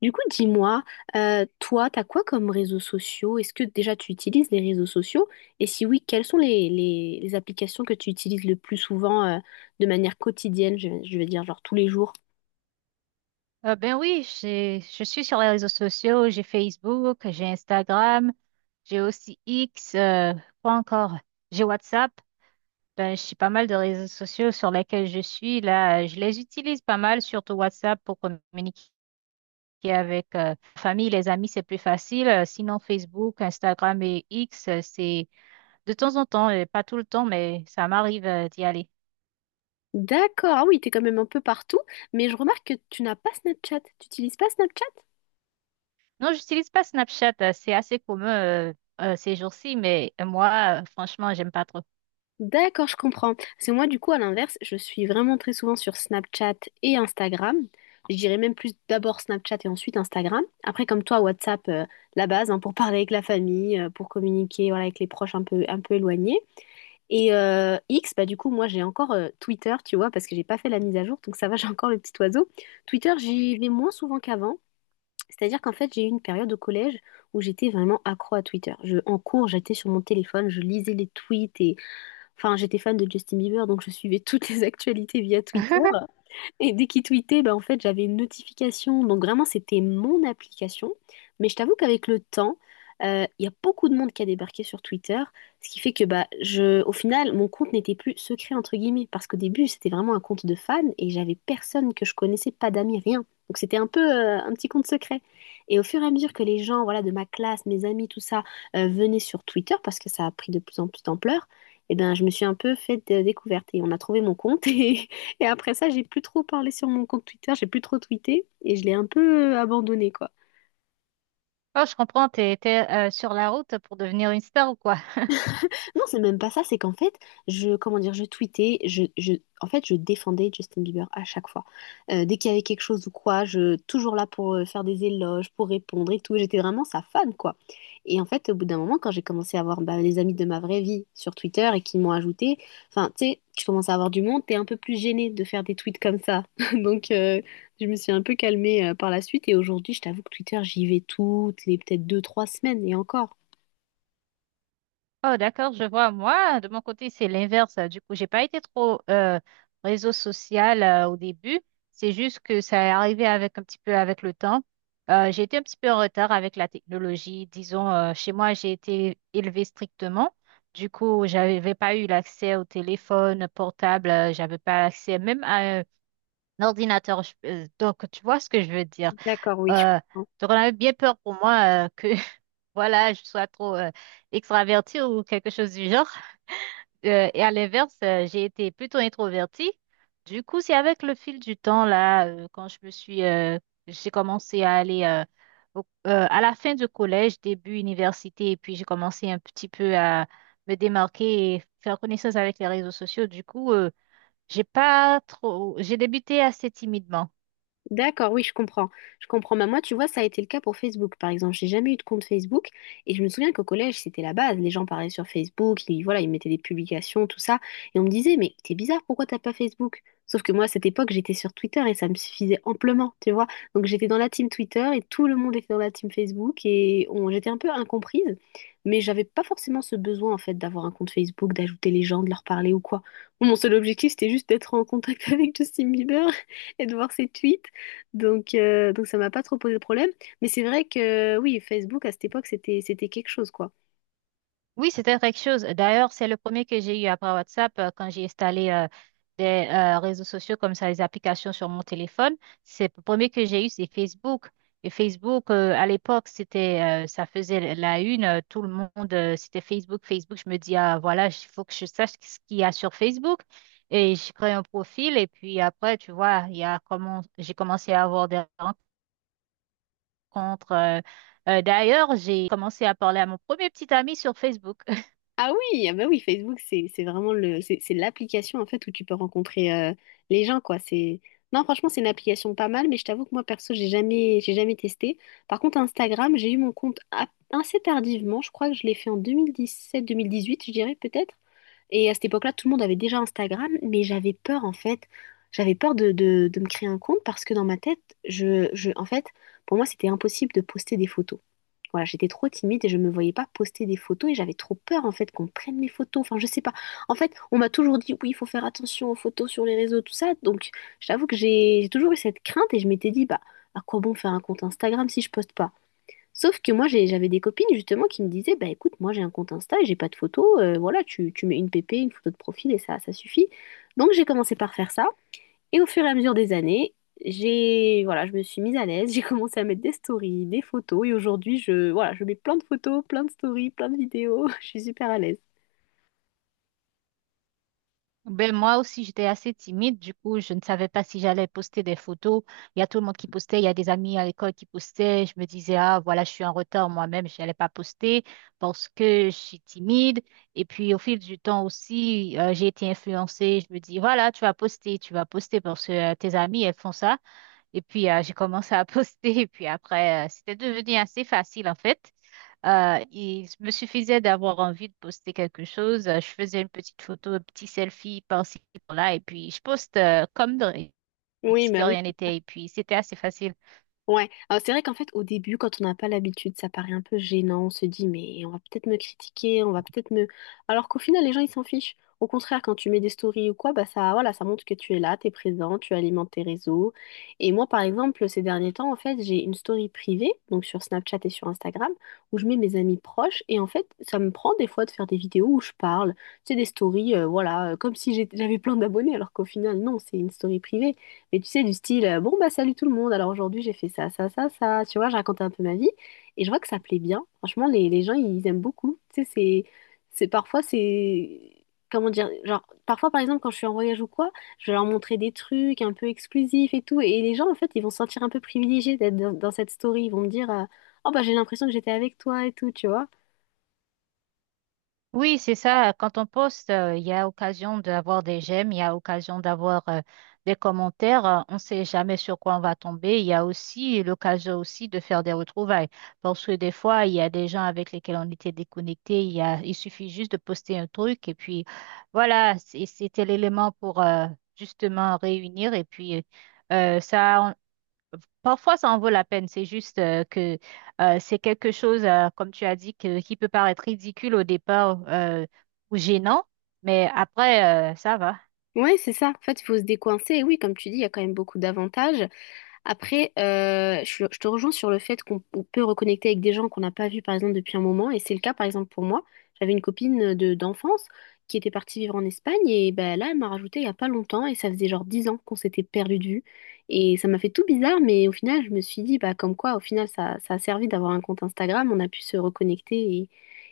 Du coup, dis-moi, toi, t'as quoi comme réseaux sociaux? Est-ce que déjà tu utilises les réseaux sociaux? Et si oui, quelles sont les applications que tu utilises le plus souvent, de manière quotidienne, je veux dire, genre tous les jours? Ben oui, je suis sur les réseaux sociaux, j'ai Facebook, j'ai Instagram, j'ai aussi X, quoi encore? J'ai WhatsApp. Ben, j'ai pas mal de réseaux sociaux sur lesquels je suis. Là, je les utilise pas mal, surtout WhatsApp pour communiquer avec la famille, les amis, c'est plus facile. Sinon, Facebook, Instagram et X, c'est de temps en temps, pas tout le temps, mais ça m'arrive d'y aller. D'accord, ah oui, t'es quand même un peu partout, mais je remarque que tu n'as pas Snapchat. Tu n'utilises pas Snapchat? Non, j'utilise pas Snapchat, c'est assez commun ces jours-ci, mais moi, franchement, j'aime pas trop. D'accord, je comprends. C'est moi, du coup, à l'inverse, je suis vraiment très souvent sur Snapchat et Instagram. Je dirais même plus d'abord Snapchat et ensuite Instagram. Après, comme toi, WhatsApp, la base, hein, pour parler avec la famille, pour communiquer, voilà, avec les proches un peu éloignés. Et X, bah du coup, moi, j'ai encore Twitter, tu vois, parce que j'ai pas fait la mise à jour, donc ça va, j'ai encore le petit oiseau. Twitter, j'y vais moins souvent qu'avant. C'est-à-dire qu'en fait, j'ai eu une période au collège où j'étais vraiment accro à Twitter. En cours, j'étais sur mon téléphone, je lisais les tweets. Enfin, j'étais fan de Justin Bieber, donc je suivais toutes les actualités via Twitter. Et dès qu'il tweetait, bah, en fait, j'avais une notification. Donc vraiment, c'était mon application. Mais je t'avoue qu'avec le temps, il y a beaucoup de monde qui a débarqué sur Twitter, ce qui fait que bah, au final, mon compte n'était plus secret, entre guillemets, parce qu'au début, c'était vraiment un compte de fan et j'avais personne que je connaissais, pas d'amis, rien. Donc c'était un peu un petit compte secret. Et au fur et à mesure que les gens, voilà, de ma classe, mes amis, tout ça, venaient sur Twitter, parce que ça a pris de plus en plus d'ampleur, et ben, je me suis un peu fait de découverte et on a trouvé mon compte. Et après ça, j'ai plus trop parlé sur mon compte Twitter, j'ai plus trop tweeté et je l'ai un peu abandonné, quoi. Oh, je comprends, t'es sur la route pour devenir une star ou quoi? Non, c'est même pas ça, c'est qu'en fait, comment dire, je tweetais, en fait, je défendais Justin Bieber à chaque fois. Dès qu'il y avait quelque chose ou quoi, toujours là pour faire des éloges, pour répondre et tout. J'étais vraiment sa fan, quoi. Et en fait, au bout d'un moment, quand j'ai commencé à avoir bah, les amis de ma vraie vie sur Twitter et qui m'ont ajouté, enfin, tu sais, tu commences à avoir du monde, t'es un peu plus gênée de faire des tweets comme ça. Donc, je me suis un peu calmée par la suite et aujourd'hui, je t'avoue que Twitter, j'y vais toutes les peut-être deux, trois semaines et encore. Oh, d'accord, je vois. Moi, de mon côté, c'est l'inverse. Du coup, j'ai pas été trop réseau social au début. C'est juste que ça est arrivé avec un petit peu avec le temps. J'ai été un petit peu en retard avec la technologie. Disons, chez moi, j'ai été élevée strictement. Du coup, j'avais pas eu l'accès au téléphone portable. J'avais pas accès même à un ordinateur. Donc, tu vois ce que je veux dire? D'accord, oui. Je comprends. Euh, donc on avait bien peur pour moi que voilà je sois trop extravertie ou quelque chose du genre. Et à l'inverse, j'ai été plutôt introvertie. Du coup, c'est avec le fil du temps là, quand je me suis, j'ai commencé à aller à la fin du collège, début université, et puis j'ai commencé un petit peu à me démarquer et faire connaissance avec les réseaux sociaux. Du coup, j'ai pas trop, j'ai débuté assez timidement. D'accord, oui, je comprends. Je comprends. Bah, moi, tu vois, ça a été le cas pour Facebook, par exemple. J'ai jamais eu de compte Facebook. Et je me souviens qu'au collège, c'était la base. Les gens parlaient sur Facebook, ils, voilà, ils mettaient des publications, tout ça. Et on me disait, mais t'es bizarre, pourquoi t'as pas Facebook? Sauf que moi, à cette époque, j'étais sur Twitter et ça me suffisait amplement, tu vois. Donc j'étais dans la team Twitter et tout le monde était dans la team Facebook et j'étais un peu incomprise. Mais j'avais pas forcément ce besoin, en fait, d'avoir un compte Facebook, d'ajouter les gens, de leur parler ou quoi. Mon seul objectif, c'était juste d'être en contact avec Justin Bieber et de voir ses tweets. Donc ça m'a pas trop posé de problème. Mais c'est vrai que oui, Facebook à cette époque, c'était, quelque chose, quoi. Oui, c'était quelque chose. D'ailleurs, c'est le premier que j'ai eu après WhatsApp quand j'ai installé des réseaux sociaux comme ça, les applications sur mon téléphone. C'est le premier que j'ai eu, c'est Facebook. Et Facebook, à l'époque, ça faisait la une. Tout le monde, c'était Facebook, Facebook. Je me dis, ah, voilà, il faut que je sache ce qu'il y a sur Facebook. Et je crée un profil. Et puis après, tu vois, il y a comment, j'ai commencé à avoir des rencontres. D'ailleurs, j'ai commencé à parler à mon premier petit ami sur Facebook. Ah oui, ah bah oui, Facebook, c'est vraiment le, c'est l'application en fait où tu peux rencontrer les gens, quoi. Non, franchement, c'est une application pas mal, mais je t'avoue que moi, perso, j'ai jamais testé. Par contre, Instagram, j'ai eu mon compte assez tardivement. Je crois que je l'ai fait en 2017-2018, je dirais peut-être. Et à cette époque-là, tout le monde avait déjà Instagram, mais j'avais peur en fait. J'avais peur de, de me créer un compte parce que dans ma tête, en fait, pour moi, c'était impossible de poster des photos. Voilà, j'étais trop timide et je me voyais pas poster des photos et j'avais trop peur en fait qu'on prenne mes photos. Enfin, je sais pas. En fait, on m'a toujours dit oui, il faut faire attention aux photos sur les réseaux, tout ça. Donc, je t'avoue que j'ai toujours eu cette crainte et je m'étais dit bah à quoi bon faire un compte Instagram si je poste pas? Sauf que moi, j'avais des copines justement qui me disaient, bah écoute, moi j'ai un compte Insta et j'ai pas de photo, voilà, tu mets une PP, une photo de profil et ça suffit. Donc j'ai commencé par faire ça et au fur et à mesure des années, voilà, je me suis mise à l'aise. J'ai commencé à mettre des stories, des photos et aujourd'hui, voilà, je mets plein de photos, plein de stories, plein de vidéos, je suis super à l'aise. Ben, moi aussi, j'étais assez timide. Du coup, je ne savais pas si j'allais poster des photos. Il y a tout le monde qui postait. Il y a des amis à l'école qui postaient. Je me disais, ah, voilà, je suis en retard moi-même. Je n'allais pas poster parce que je suis timide. Et puis, au fil du temps aussi, j'ai été influencée. Je me dis, voilà, tu vas poster parce que tes amis, elles font ça. Et puis, j'ai commencé à poster. Et puis après, c'était devenu assez facile, en fait. Il me suffisait d'avoir envie de poster quelque chose. Je faisais une petite photo, un petit selfie par-ci, par-là. Et puis, je poste Oui, si de bah oui. rien n'était. Et puis, c'était assez facile. Ouais, alors c'est vrai qu'en fait au début quand on n'a pas l'habitude ça paraît un peu gênant, on se dit mais on va peut-être me critiquer, on va peut-être me... Alors qu'au final les gens ils s'en fichent. Au contraire quand tu mets des stories ou quoi, bah ça voilà, ça montre que tu es là, t'es présent, tu alimentes tes réseaux. Et moi par exemple ces derniers temps en fait j'ai une story privée, donc sur Snapchat et sur Instagram, où je mets mes amis proches et en fait ça me prend des fois de faire des vidéos où je parle, c'est des stories voilà, comme si j'avais plein d'abonnés alors qu'au final non, c'est une story privée. Mais tu sais, du style, bon, bah salut tout le monde, alors aujourd'hui j'ai fait ça, ça, ça, ça, tu vois, je racontais un peu ma vie, et je vois que ça plaît bien. Franchement, les gens, ils aiment beaucoup. Tu sais, c'est, parfois, comment dire, genre, parfois, par exemple, quand je suis en voyage ou quoi, je vais leur montrer des trucs un peu exclusifs et tout, et les gens, en fait, ils vont se sentir un peu privilégiés d'être dans cette story, ils vont me dire, oh, bah j'ai l'impression que j'étais avec toi et tout, tu vois. Oui, c'est ça. Quand on poste, il y a occasion d'avoir des j'aime, il y a occasion d'avoir des commentaires. On ne sait jamais sur quoi on va tomber. Il y a aussi l'occasion aussi de faire des retrouvailles. Parce que des fois, il y a des gens avec lesquels on était déconnectés. Il suffit juste de poster un truc et puis voilà, c'était l'élément pour justement réunir. Et puis euh, ça, parfois, ça en vaut la peine. C'est juste que c'est quelque chose, comme tu as dit, qui peut paraître ridicule au départ ou gênant, mais après, ça va. Ouais, c'est ça. En fait, il faut se décoincer. Et oui, comme tu dis, il y a quand même beaucoup d'avantages. Après, je te rejoins sur le fait qu'on on peut reconnecter avec des gens qu'on n'a pas vus, par exemple, depuis un moment. Et c'est le cas, par exemple, pour moi. J'avais une copine de d'enfance qui était partie vivre en Espagne. Et ben, là, elle m'a rajouté il n'y a pas longtemps. Et ça faisait genre 10 ans qu'on s'était perdu de vue. Et ça m'a fait tout bizarre. Mais au final, je me suis dit, bah, comme quoi, au final, ça a servi d'avoir un compte Instagram. On a pu se reconnecter et,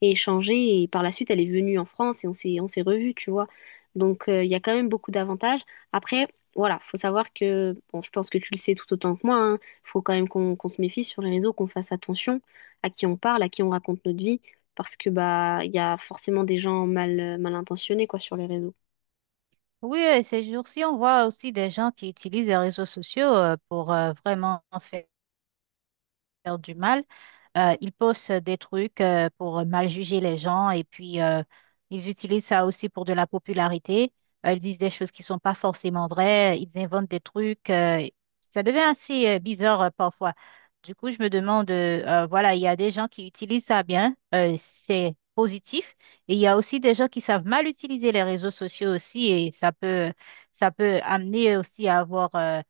et échanger. Et par la suite, elle est venue en France et on s'est revus, tu vois. Donc, il y a quand même beaucoup d'avantages. Après, voilà, faut savoir que, bon, je pense que tu le sais tout autant que moi, hein, faut quand même qu'on se méfie sur les réseaux, qu'on fasse attention à qui on parle, à qui on raconte notre vie, parce que bah il y a forcément des gens mal, mal intentionnés quoi sur les réseaux. Oui, ces jours-ci, on voit aussi des gens qui utilisent les réseaux sociaux pour vraiment faire. Faire du mal. Ils postent des trucs pour mal juger les gens et puis ils utilisent ça aussi pour de la popularité. Ils disent des choses qui sont pas forcément vraies, ils inventent des trucs. Ça devient assez bizarre parfois. Du coup, je me demande, voilà, il y a des gens qui utilisent ça bien, c'est positif, et il y a aussi des gens qui savent mal utiliser les réseaux sociaux aussi, ça peut amener aussi à avoir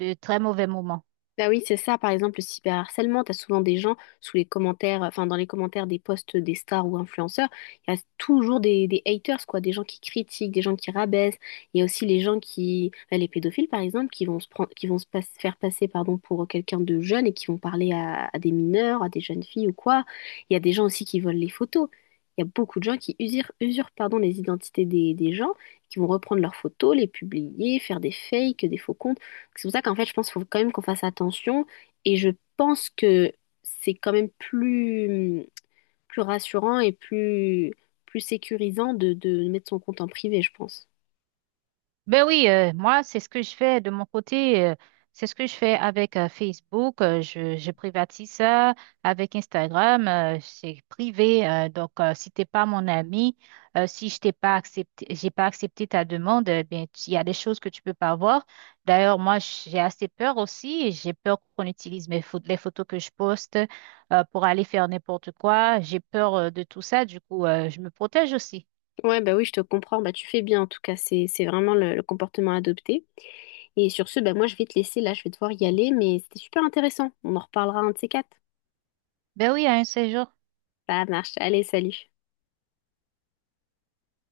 de très mauvais moments. Bah oui, c'est ça, par exemple, le cyberharcèlement, t'as souvent des gens sous les commentaires, enfin dans les commentaires des posts des stars ou influenceurs, il y a toujours des haters, quoi, des gens qui critiquent, des gens qui rabaissent, il y a aussi les gens qui, bah, les pédophiles par exemple, qui vont se prendre, qui vont se faire passer pardon, pour quelqu'un de jeune et qui vont parler à des mineurs, à des jeunes filles ou quoi. Il y a des gens aussi qui volent les photos. Il y a beaucoup de gens qui usurpent, usurpent pardon, les identités des gens, qui vont reprendre leurs photos, les publier, faire des fakes, des faux comptes. C'est pour ça qu'en fait, je pense qu'il faut quand même qu'on fasse attention et je pense que c'est quand même plus, plus, rassurant et plus, plus, sécurisant de mettre son compte en privé, je pense. Ben oui, moi, c'est ce que je fais de mon côté. C'est ce que je fais avec Facebook. Je privatise ça avec Instagram. C'est privé. Donc, si t'es pas mon ami, si je t'ai pas accepté, j'ai pas accepté ta demande, eh bien, il y a des choses que tu peux pas voir. D'ailleurs, moi, j'ai assez peur aussi. J'ai peur qu'on utilise mes photos, les photos que je poste pour aller faire n'importe quoi. J'ai peur de tout ça. Du coup, je me protège aussi. Ouais, bah oui, je te comprends. Bah, tu fais bien, en tout cas, c'est, vraiment le comportement adopté. Et sur ce, bah, moi, je vais te laisser là, je vais devoir y aller, mais c'était super intéressant. On en reparlera un de ces quatre. Ben oui, à un séjour. Ça marche. Allez, salut.